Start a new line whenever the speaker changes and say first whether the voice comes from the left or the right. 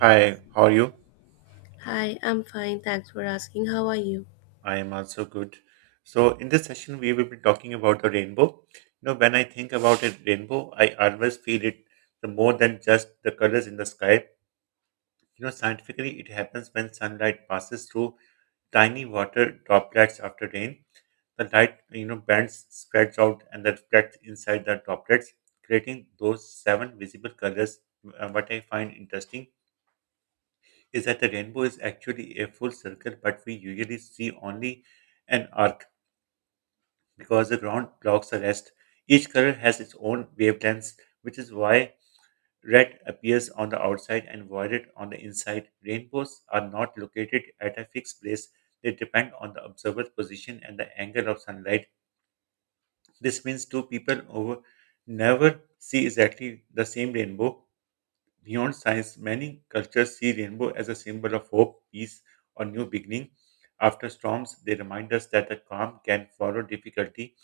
right: Hi, how are you?
left: Hi, I'm fine. Thanks for asking. How are you?
right: I am also good. So, in this session, we will be talking about the rainbow. When I think about a rainbow, I always feel it the more than just the colors in the sky. Scientifically, it happens when sunlight passes through tiny water droplets after rain. The light, bends, spreads out, and then reflects inside the droplets, creating those seven visible colors. What I find interesting is that the rainbow is actually a full circle, but we usually see only an arc because the ground blocks the rest. Each color has its own wavelengths, which is why red appears on the outside and violet on the inside. Rainbows are not located at a fixed place, they depend on the observer's position and the angle of sunlight. This means two people over never see exactly the same rainbow. Beyond science, many cultures see rainbow as a symbol of hope, peace, or new beginning. After storms, they remind us that the calm can follow difficulty.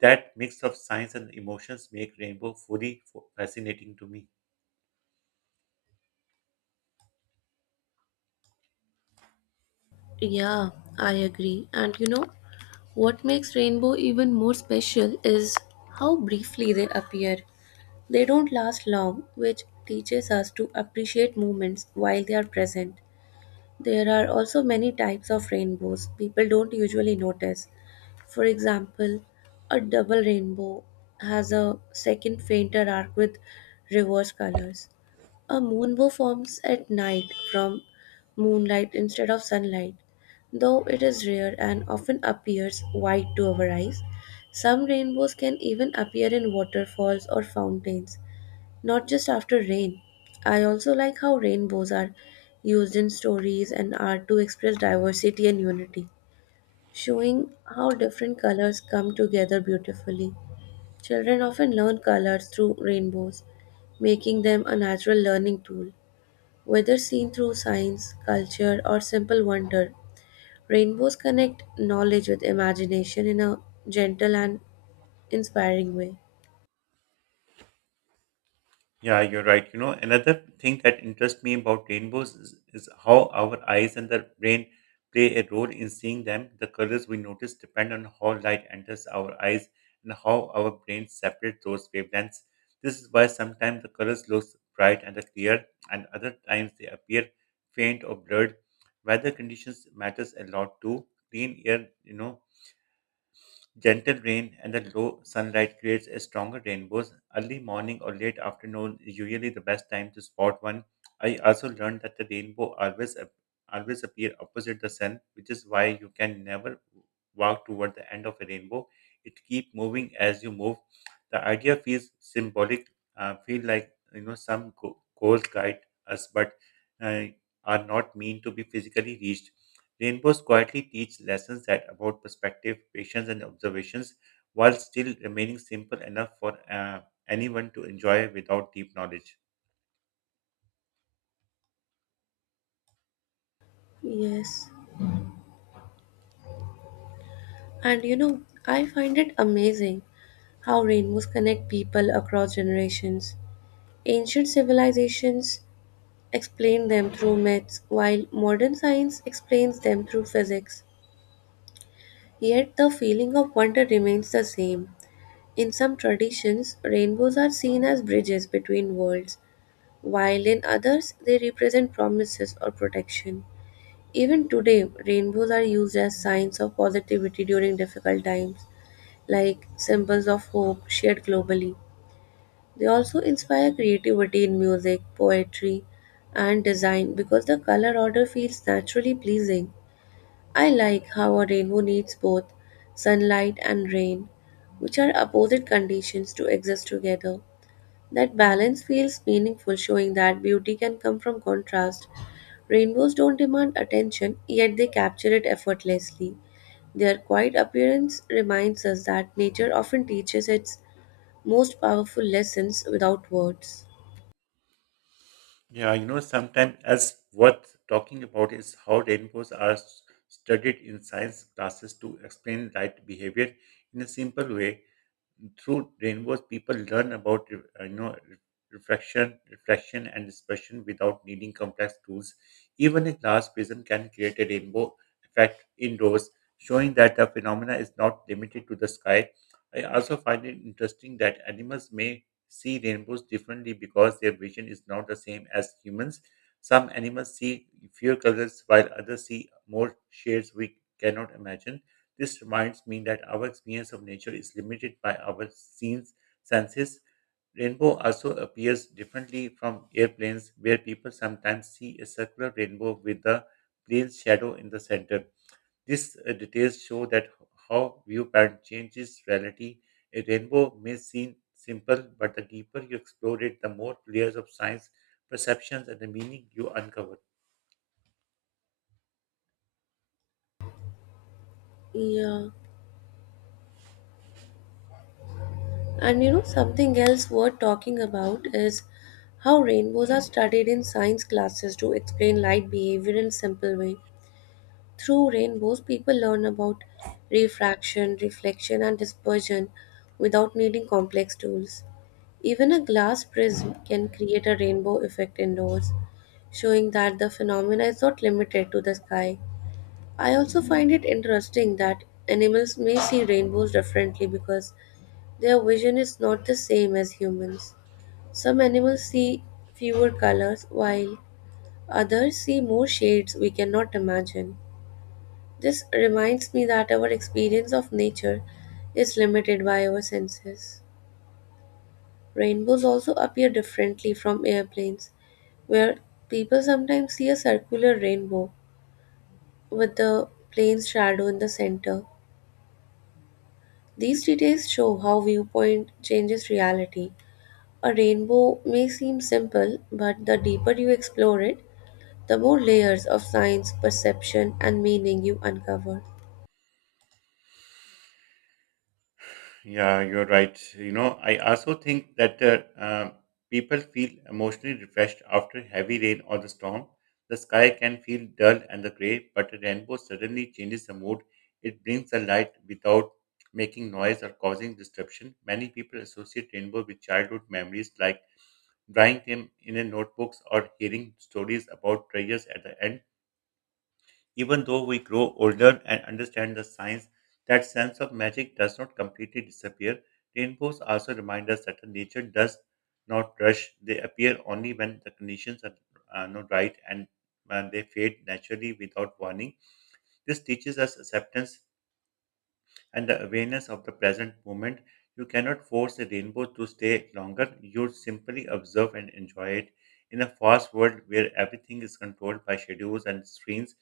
right: That mix of science and emotions make rainbow fully fascinating to me.
left: Yeah, I agree. And you know, what makes rainbow even more special is how briefly they appear. They don't last long, which teaches us to appreciate moments while they are present. There are also many types of rainbows people don't usually notice. For example, a double rainbow has a second fainter arc with reverse colors. A moonbow forms at night from moonlight instead of sunlight. Though it is rare and often appears white to our eyes, some rainbows can even appear in waterfalls or fountains, not just after rain. I also like how rainbows are used in stories and art to express diversity and unity, showing how different colors come together beautifully. Children often learn colors through rainbows, making them a natural learning tool. Whether seen through science, culture, or simple wonder, rainbows connect knowledge with imagination in a gentle and inspiring way.
right: Yeah, you're right. You know, another thing that interests me about rainbows is how our eyes and the brain play a role in seeing them. The colors we notice depend on how light enters our eyes and how our brains separate those wavelengths. This is why sometimes the colors look bright and clear, and other times they appear faint or blurred. Weather conditions matters a lot too. Clean air, gentle rain and the low sunlight creates a stronger rainbows. Early morning or late afternoon is usually the best time to spot one. I also learned that the rainbow always appear opposite the sun, which is why you can never walk toward the end of a rainbow. It keep moving as you move. The idea feels symbolic. Feel like some goals guide us, but uh, are not mean to be physically reached. Rainbows quietly teach lessons that about perspective, patience, and observations, while still remaining simple enough for anyone to enjoy without deep knowledge.
left: Yes. And you know, I find it amazing how rainbows connect people across generations. Ancient civilizations explain them through myths, while modern science explains them through physics. Yet the feeling of wonder remains the same. In some traditions, rainbows are seen as bridges between worlds, while in others they represent promises or protection. Even today, rainbows are used as signs of positivity during difficult times, like symbols of hope shared globally. They also inspire creativity in music, poetry, and design because the color order feels naturally pleasing. I like how a rainbow needs both sunlight and rain, which are opposite conditions to exist together. That balance feels meaningful, showing that beauty can come from contrast. Rainbows don't demand attention, yet they capture it effortlessly. Their quiet appearance reminds us that nature often teaches its most powerful lessons without words.
right: Yeah, sometimes as worth talking about is how rainbows studied in science classes to explain light behavior in a simple way through rainbows people learn about uh, you know re- reflection reflection, and dispersion without needing complex tools. Even a glass prism can create a rainbow effect indoors, showing that the phenomena is not limited to the sky. I also find it interesting that animals may see rainbows differently because their vision is not the same as humans. Some animals see fewer colors while others see more shades we cannot imagine. This reminds me that our experience of nature is limited by our senses. Rainbow also appears differently from airplanes, where people sometimes see a circular rainbow with the plain shadow in the center. These details show that how viewpoint changes reality. A rainbow may seem simple, but the deeper you explore it, the more layers of science, perceptions, and the meaning you uncover.
left: Yeah, and you know, something else worth talking about is how rainbows are studied in science classes to explain light behavior in simple way. Through rainbows, people learn about refraction, reflection, and dispersion without needing complex tools. Even a glass prism can create a rainbow effect indoors, showing that the phenomena is not limited to the sky. I also find it interesting that animals may see rainbows differently because their vision is not the same as humans. Some animals see fewer colors while others see more shades we cannot imagine. This reminds me that our experience of nature is limited by our senses. Rainbows also appear differently from airplanes where people sometimes see a circular rainbow with the plane's shadow in the center. These details show how viewpoint changes reality. A rainbow may seem simple, but the deeper you explore it, the more layers of science, perception, and meaning you uncover.
right: Yeah, you're right. I also think that people feel emotionally refreshed after heavy rain or the storm. The sky can feel dull and the gray, but a rainbow suddenly changes the mood. It brings the light without making noise or causing disruption. Many people associate rainbow with childhood memories like drawing them in a notebooks or hearing stories about prayers at the end. Even though we grow older and understand the science, that sense of magic does not completely disappear. Rainbows also remind us that nature does not rush. They appear only when the conditions are not right and when they fade naturally without warning. This teaches us acceptance and the awareness of the present moment. You cannot force a rainbow to stay longer. You simply observe and enjoy it. In a fast world where everything is controlled by schedules and screens,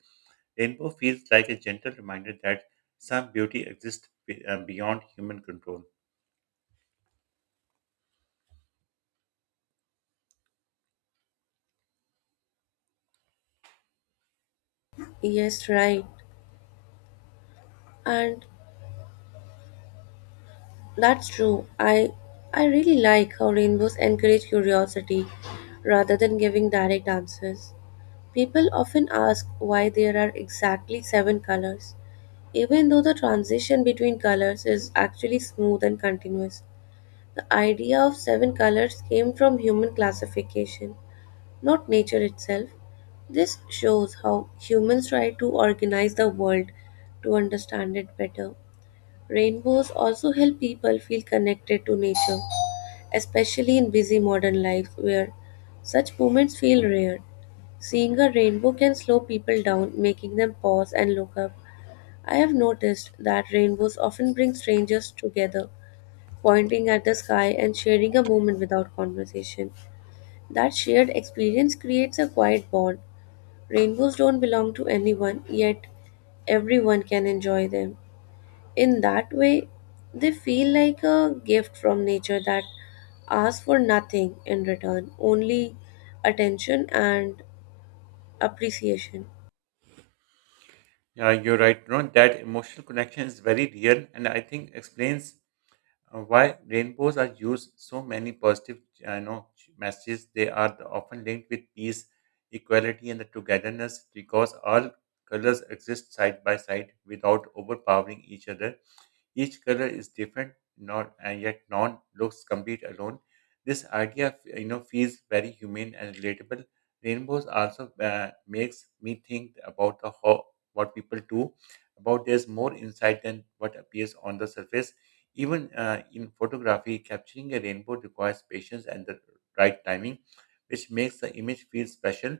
right: rainbow feels like a gentle reminder that some beauty exists beyond human control.
left: Yes, right. And that's true. I really like how rainbows encourage curiosity rather than giving direct answers. People often ask why there are exactly seven colors, even though the transition between colors is actually smooth and continuous. The idea of seven colors came from human classification, not nature itself. This shows how humans try to organize the world to understand it better. Rainbows also help people feel connected to nature, especially in busy modern life where such moments feel rare. Seeing a rainbow can slow people down, making them pause and look up. I have noticed that rainbows often bring strangers together, pointing at the sky and sharing a moment without conversation. That shared experience creates a quiet bond. Rainbows don't belong to anyone, yet everyone can enjoy them. In that way, they feel like a gift from nature that asks for nothing in return, only attention and appreciation.
right: Yeah, you're right. No, that emotional connection is very real, and I think explains why rainbows are used so many positive, I know, messages. They are often linked with peace, equality, and the togetherness because all colors exist side by side without overpowering each other. Each color is different, not and yet none looks complete alone. This idea, feels very humane and relatable. Rainbows also makes me think about the how what people do, about there's more insight than what appears on the surface. Even in photography, capturing a rainbow requires patience and the right timing, which makes the image feel special.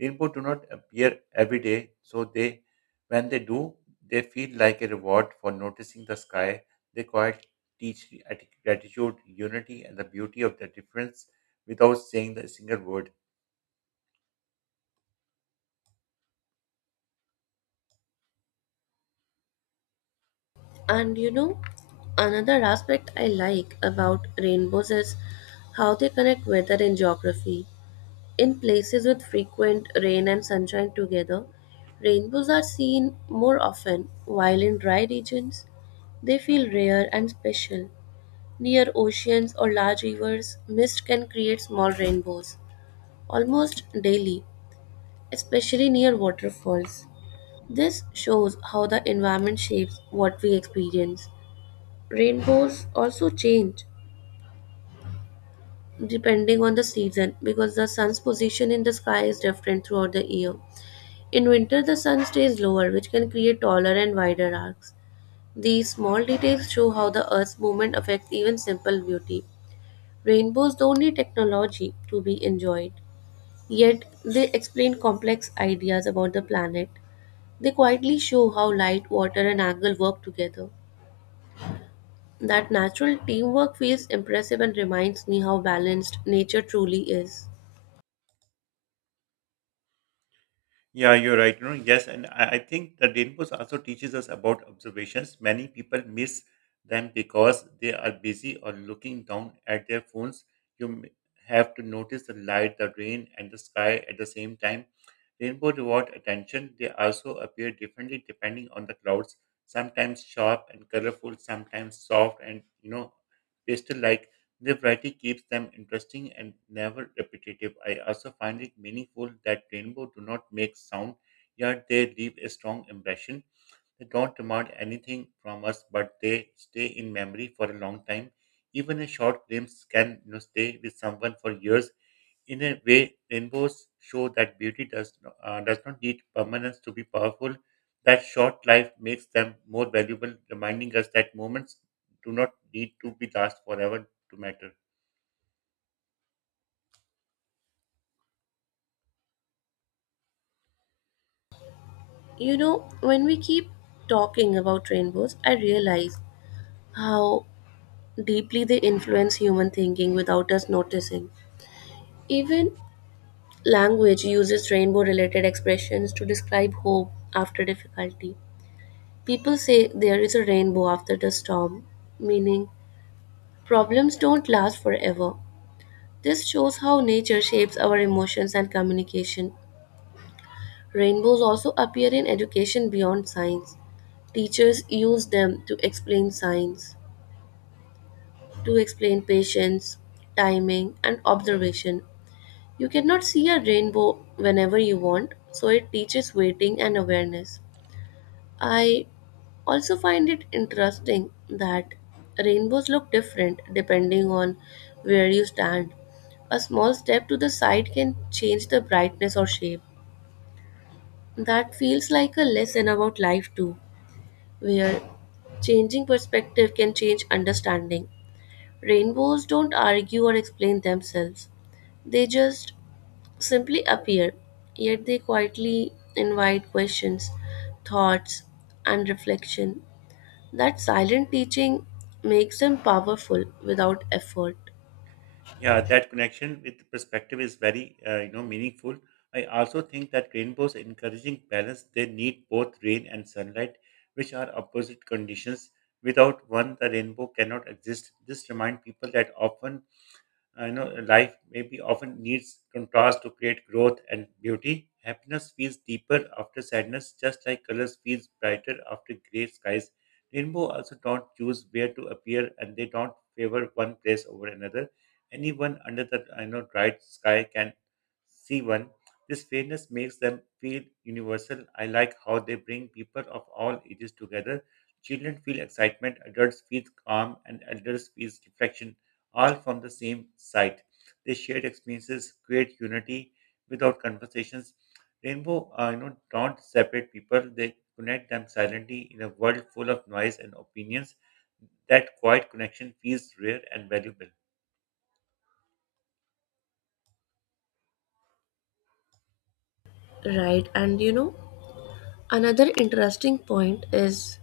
right: Rainbow do not appear every day, so they when they do they feel like a reward for noticing the sky. They quite teach gratitude, unity, and the beauty of the difference without saying a single word.
left: And you know, another aspect I like about rainbows is how they connect weather and geography. In places with frequent rain and sunshine together, rainbows are seen more often, while in dry regions, they feel rare and special. Near oceans or large rivers, mist can create small rainbows almost daily, especially near waterfalls. This shows how the environment shapes what we experience. Rainbows also change depending on the season because the sun's position in the sky is different throughout the year. In winter, the sun stays lower, which can create taller and wider arcs. These small details show how the Earth's movement affects even simple beauty. Rainbows don't need technology to be enjoyed, yet they explain complex ideas about the planet. They quietly show how light, water, and angle work together. That natural teamwork feels impressive and reminds me how balanced nature truly is.
right: Yeah, you're right. You know, yes, and I think the rainbows also teaches us about observations. Many people miss them because they are busy or looking down at their phones. You m- have to notice the light, the rain, and the sky at the same time. Rainbow reward attention. They also appear differently depending on the clouds. Sometimes sharp and colorful, sometimes soft and pastel-like. The variety keeps them interesting and never repetitive. I also find it meaningful that rainbow do not make sound, yet they leave a strong impression. They don't demand anything from us, but they stay in memory for a long time. Even a short glimpse can stay with someone for years. In a way, rainbows show that beauty does not need permanence to be powerful. That short life makes them more valuable, reminding us that moments do not need to be last forever to matter.
left: You know, when we keep talking about rainbows, I realize how deeply they influence human thinking without us noticing. Even language uses rainbow related expressions to describe hope after difficulty. People say there is a rainbow after the storm, meaning problems don't last forever. This shows how nature shapes our emotions and communication. Rainbows also appear in education beyond science. Teachers use them to explain science, to explain patience, timing, and observation. You cannot see a rainbow whenever you want, so it teaches waiting and awareness. I also find it interesting that rainbows look different depending on where you stand. A small step to the side can change the brightness or shape. That feels like a lesson about life, too, where changing perspective can change understanding. Rainbows don't argue or explain themselves, they just simply appear, yet they quietly invite questions, thoughts, and reflection. That silent teaching makes them powerful without effort.
right: Yeah, that connection with perspective is very, meaningful. I also think that rainbows encouraging balance. They need both rain and sunlight, which are opposite conditions. Without one, the rainbow cannot exist. This reminds people that often life maybe often needs contrast to create growth and beauty. Happiness feels deeper after sadness, just like colors feels brighter after gray skies. Rainbow also don't choose where to appear, and they don't favor one place over another. Anyone under the I know bright sky can see one. This fairness makes them feel universal. I like how they bring people of all ages together. Children feel excitement, adults feel calm, and elders feel reflection, all from the same site. They shared experiences create unity without conversations. Rainbow, don't separate people. They connect them silently in a world full of noise and opinions. That quiet connection feels rare and valuable.
left: Right, and you know, another interesting point is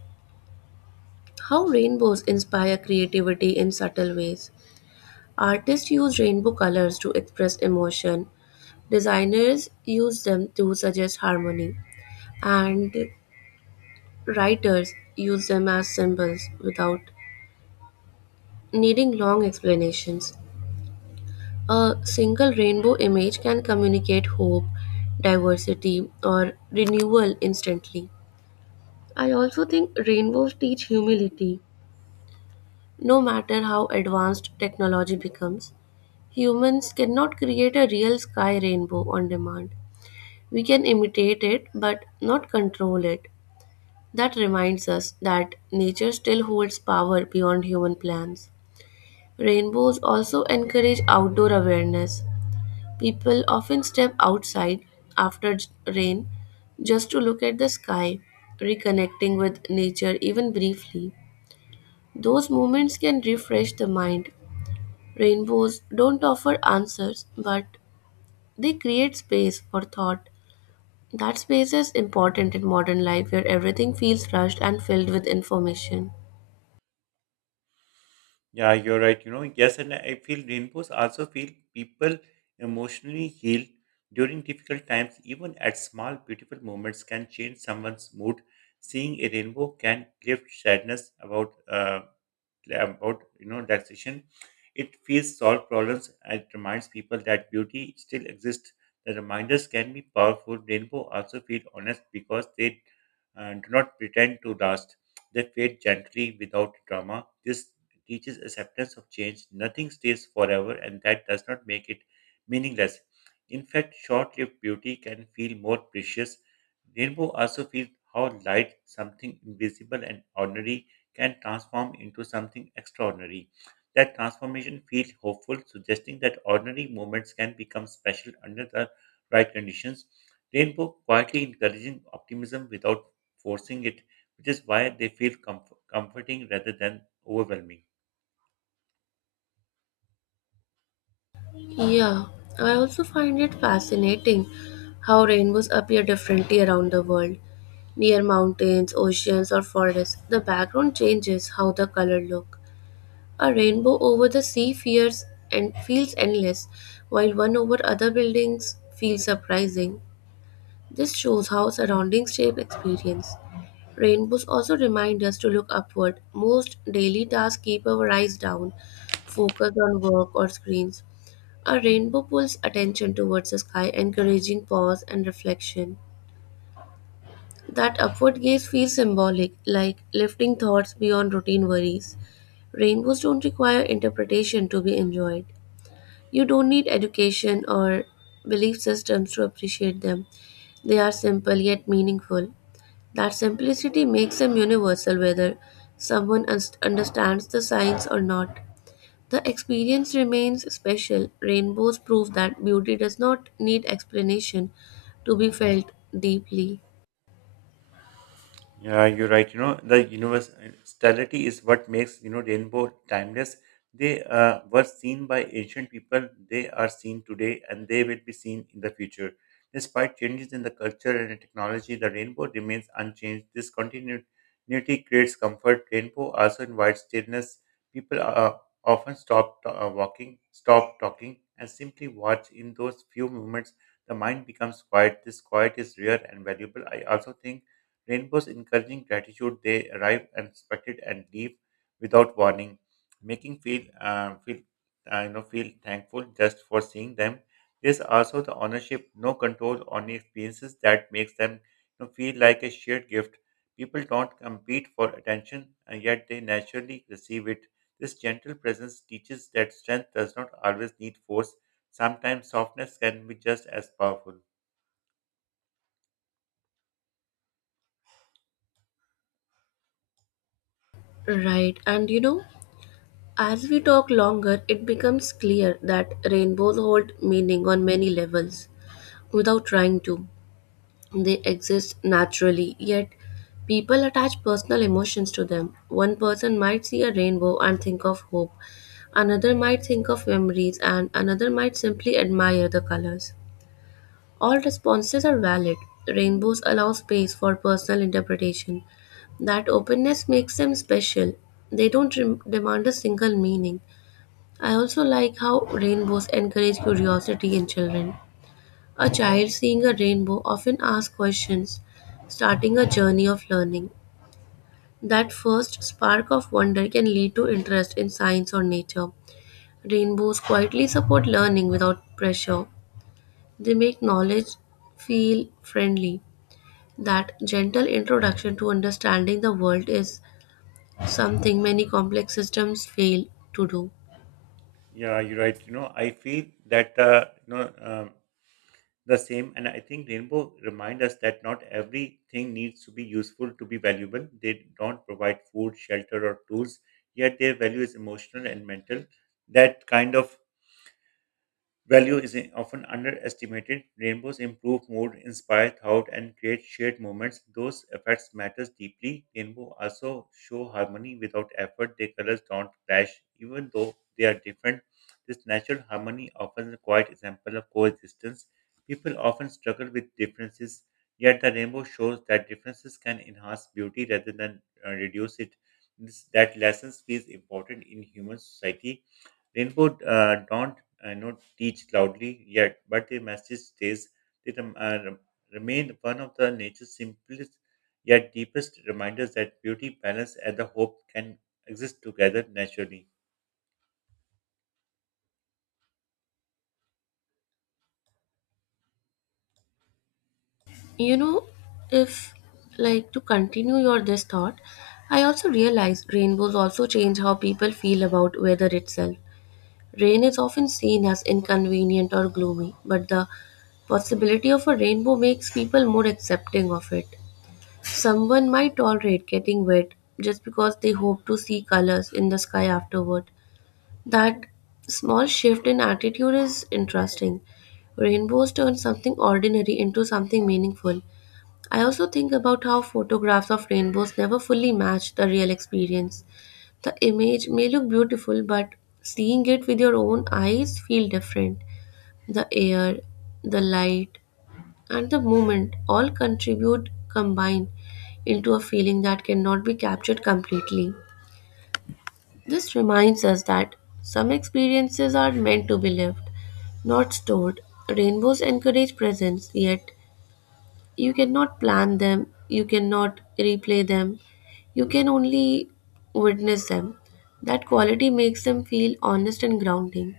left: how rainbows inspire creativity in subtle ways. Artists use rainbow colors to express emotion, designers use them to suggest harmony, and writers use them as symbols without needing long explanations. A single rainbow image can communicate hope, diversity, or renewal instantly. I also think rainbows teach humility. No matter how advanced technology becomes, humans cannot create a real sky rainbow on demand. We can imitate it but not control it. That reminds us that nature still holds power beyond human plans. Rainbows also encourage outdoor awareness. People often step outside after rain just to look at the sky, reconnecting with nature even briefly. Those moments can refresh the mind. Rainbows don't offer answers, but they create space for thought. That space is important in modern life where everything feels rushed and filled with information.
right: Yeah, you're right. You know, yes, and I feel rainbows also feel people emotionally heal during difficult times. Even at small, beautiful moments can change someone's mood. Seeing a rainbow can lift sadness about relaxation. It feels solve problems, and it reminds people that beauty still exists. The reminders can be powerful. Rainbow also feel honest because they do not pretend to last. They fade gently without drama. This teaches acceptance of change. Nothing stays forever, and that does not make it meaningless. In fact, short lived beauty can feel more precious. Rainbow also feels how light, something invisible and ordinary, can transform into something extraordinary. That transformation feels hopeful, suggesting that ordinary moments can become special under the right conditions. Rainbow quietly encouraging optimism without forcing it, which is why they feel comforting rather than overwhelming.
left: Yeah, I also find it fascinating how rainbows appear differently around the world. Near mountains, oceans, or forests, the background changes how the color look. A rainbow over the sea fears and feels endless, while one over other buildings feels surprising. This shows how surroundings shape experience. Rainbows also remind us to look upward. Most daily tasks keep our eyes down, focused on work or screens. A rainbow pulls attention towards the sky, encouraging pause and reflection. That upward gaze feels symbolic, like lifting thoughts beyond routine worries. Rainbows don't require interpretation to be enjoyed. You don't need education or belief systems to appreciate them. They are simple yet meaningful. That simplicity makes them universal whether someone understands the science or not. The experience remains special. Rainbows prove that beauty does not need explanation to be felt deeply.
right: Yeah, you're right. The universality is what makes, rainbow timeless. They were seen by ancient people, they are seen today, and they will be seen in the future. Despite changes in the culture and technology, the rainbow remains unchanged. This continuity creates comfort. Rainbow also invites stillness. People often stop walking, stop talking, and simply watch. In those few moments, the mind becomes quiet. This quiet is rare and valuable. I also think rainbows encouraging gratitude, they arrive unexpected and leave without warning, making feel feel you know feel thankful just for seeing them. There's also the ownership, no control on the experiences that makes them feel like a shared gift. People don't compete for attention, and yet they naturally receive it. This gentle presence teaches that strength does not always need force. Sometimes softness can be just as powerful.
left: Right, and you know, as we talk longer, it becomes clear that rainbows hold meaning on many levels without trying to. They exist naturally, yet people attach personal emotions to them. One person might see a rainbow and think of hope, another might think of memories, and another might simply admire the colors. All responses are valid. Rainbows allow space for personal interpretation. That openness makes them special. They don't demand a single meaning. I also like how rainbows encourage curiosity in children. A child seeing a rainbow often asks questions, starting a journey of learning. That first spark of wonder can lead to interest in science or nature. Rainbows quietly support learning without pressure. They make knowledge feel friendly. That gentle introduction to understanding the world is something many complex systems fail to do.
right: Yeah, you're right. You know, I feel that the same. And I think rainbow remind us that not everything needs to be useful to be valuable. They don't provide food, shelter, or tools, yet their value is emotional and mental. That kind of value is often underestimated. Rainbows improve mood, inspire thought, and create shared moments. Those effects matters deeply. Rainbow also show harmony without effort. Their colors don't clash, even though they are different. This natural harmony offers a quiet example of coexistence. People often struggle with differences, yet the rainbow shows that differences can enhance beauty rather than reduce it. That lesson feels important in human society. Rainbow not not teach loudly yet, but their message stays. They remain one of the nature's simplest yet deepest reminders that beauty, balance, and the hope can exist together naturally.
left: You know, if like to continue your this thought, I also realize rainbows also change how people feel about weather itself. Rain is often seen as inconvenient or gloomy, but the possibility of a rainbow makes people more accepting of it. Someone might tolerate getting wet just because they hope to see colors in the sky afterward. That small shift in attitude is interesting. Rainbows turn something ordinary into something meaningful. I also think about how photographs of rainbows never fully match the real experience. The image may look beautiful, but seeing it with your own eyes feel different. The air, the light, and the movement all contribute combine into a feeling that cannot be captured completely. This reminds us that some experiences are meant to be lived, not stored. Rainbows encourage presence, yet you cannot plan them, you cannot replay them, you can only witness them. That quality makes them feel honest and grounding.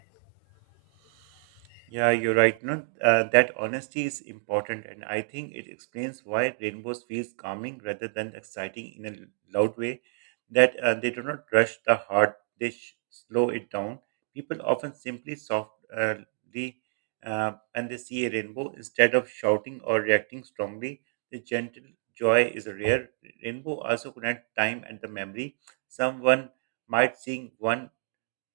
right: Yeah, you're right. No, that honesty is important, and I think it explains why rainbows feels calming rather than exciting in a loud way. That they do not rush the heart; they slow it down. People often simply softly, and they see a rainbow instead of shouting or reacting strongly. The gentle joy is rare. Rainbow also connect time and the memory. Someone might sing one.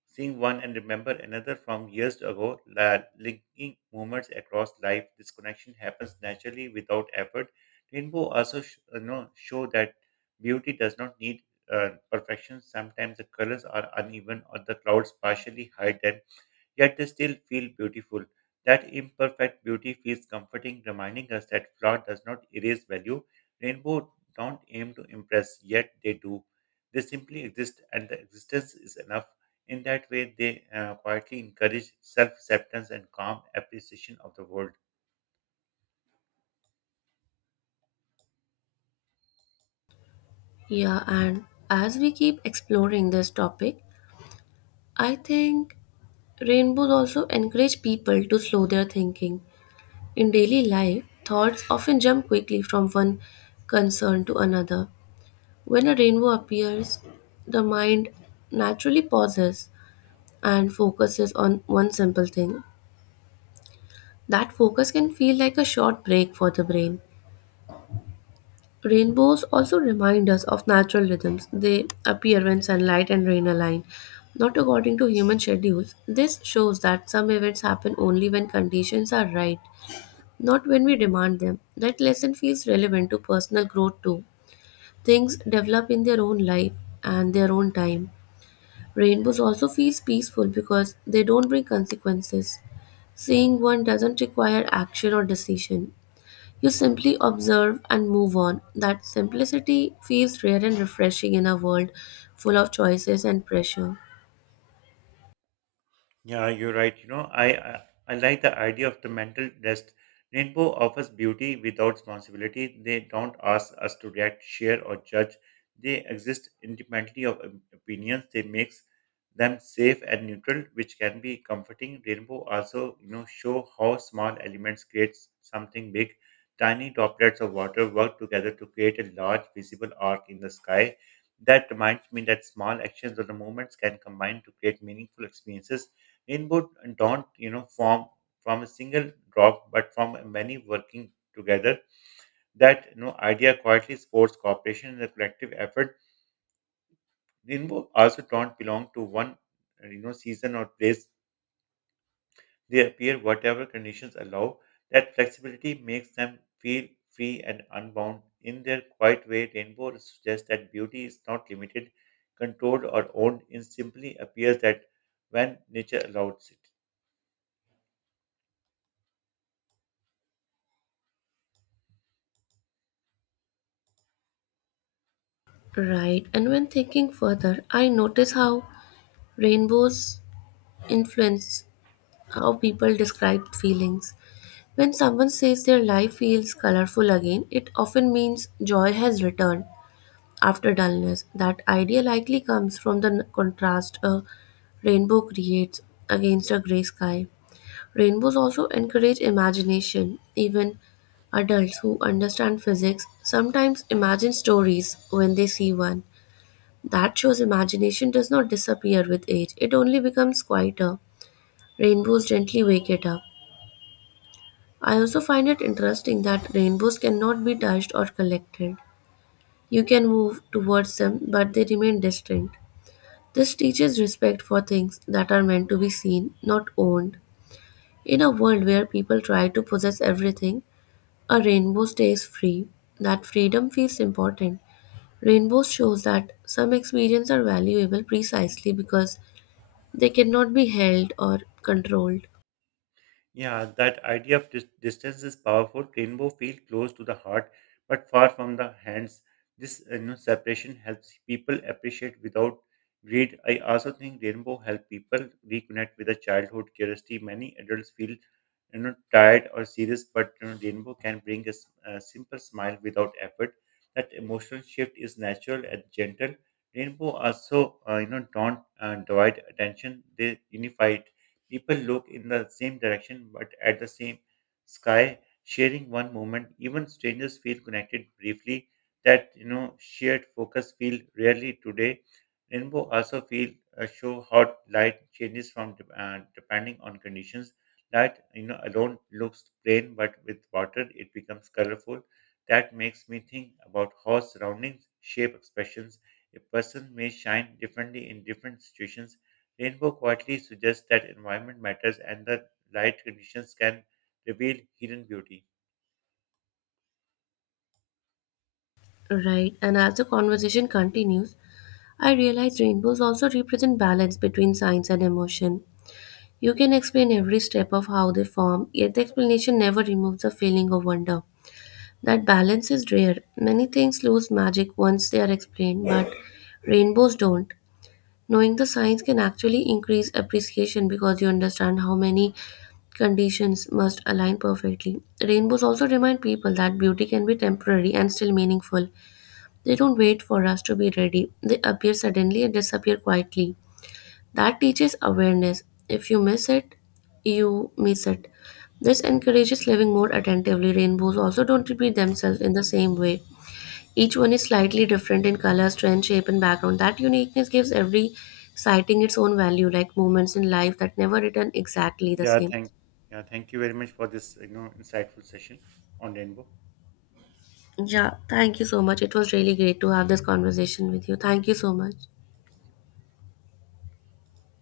right: Seeing one and remember another from years ago, linking moments across life, this connection happens naturally without effort. Rainbow also show that beauty does not need perfection. Sometimes the colors are uneven or the clouds partially hide them, yet they still feel beautiful. That imperfect beauty feels comforting, reminding us that flaw does not erase value. Rainbows don't aim to impress, yet they do. They simply exist, and the existence is enough. In that way, they quietly encourage self acceptance and calm appreciation of the world.
left: Yeah, and as we keep exploring this topic, I think rainbows also encourage people to slow their thinking. In daily life, thoughts often jump quickly from one concern to another. When a rainbow appears, the mind naturally pauses and focuses on one simple thing. That focus can feel like a short break for the brain. Rainbows also remind us of natural rhythms. They appear when sunlight and rain align, not according to human schedules. This shows that some events happen only when conditions are right, not when we demand them. That lesson feels relevant to personal growth too. Things develop in their own life and their own time. Rainbows also feels peaceful because they don't bring consequences. Seeing one doesn't require action or decision. You simply observe and move on. That simplicity feels rare and refreshing in a world full of choices and pressure.
right: Yeah, you're right. I I like the idea of the mental rest. Rainbow offers beauty without responsibility. They don't ask us to react, share, or judge. They exist independently of opinions. They makes them safe and neutral, which can be comforting. Rainbow also, show how small elements creates something big. Tiny droplets of water work together to create a large visible arc in the sky. That reminds me that small actions or the moments can combine to create meaningful experiences. Rainbows don't form from a single drop, but from many working together. That idea quietly supports cooperation and a collective effort. Rainbow also don't belong to one, season or place. They appear whatever conditions allow. That flexibility makes them feel free and unbound. In their quiet way, rainbow suggests that beauty is not limited, controlled, or owned. It simply appears that when nature allows it.
left: Right, and when thinking further, I notice how rainbows influence how people describe feelings. When someone says their life feels colorful again, it often means joy has returned after dullness. That idea likely comes from the contrast a rainbow creates against a gray sky. Rainbows also encourage imagination. Even adults who understand physics sometimes imagine stories when they see one. That shows imagination does not disappear with age, it only becomes quieter. Rainbows gently wake it up. I also find it interesting that rainbows cannot be touched or collected. You can move towards them, but they remain distinct. This teaches respect for things that are meant to be seen, not owned. In a world where people try to possess everything, a rainbow stays free. That freedom feels important. Rainbows shows that some experiences are valuable precisely because they cannot be held or controlled.
right: Yeah, that idea of distance is powerful. Rainbow feel close to the heart, but far from the hands. This separation helps people appreciate without greed. I also think rainbow help people reconnect with a childhood curiosity. Many adults feel tired or serious, but rainbow can bring a simple smile without effort. That emotional shift is natural and gentle. Rainbow also don't divide attention; they unify it. People look in the same direction but at the same sky, sharing one moment. Even strangers feel connected briefly. That shared focus feel rarely today. Rainbow also feel show how light changes from depending on conditions. Light alone looks plain, but with water it becomes colorful. That makes me think about how surroundings shape expressions. A person may shine differently in different situations. Rainbow quietly suggests that environment matters and that light conditions can reveal hidden beauty.
left: Right, and as the conversation continues, I realize rainbows also represent balance between science and emotion. You can explain every step of how they form, yet the explanation never removes the feeling of wonder. That balance is rare. Many things lose magic once they are explained, but rainbows don't. Knowing the science can actually increase appreciation because you understand how many conditions must align perfectly. Rainbows also remind people that beauty can be temporary and still meaningful. They don't wait for us to be ready, they appear suddenly and disappear quietly. That teaches awareness. If you miss it, you miss it. This encourages living more attentively. Rainbows also don't repeat themselves in the same way. Each one is slightly different in color, strength, shape, and background. That uniqueness gives every sighting its own value, like moments in life that never return exactly the
right: Yeah,
left: same.
right: thank yeah, thank you very much for this insightful session on rainbow.
left: Yeah, thank you so much. It was really great to have this conversation with you. Thank you so much.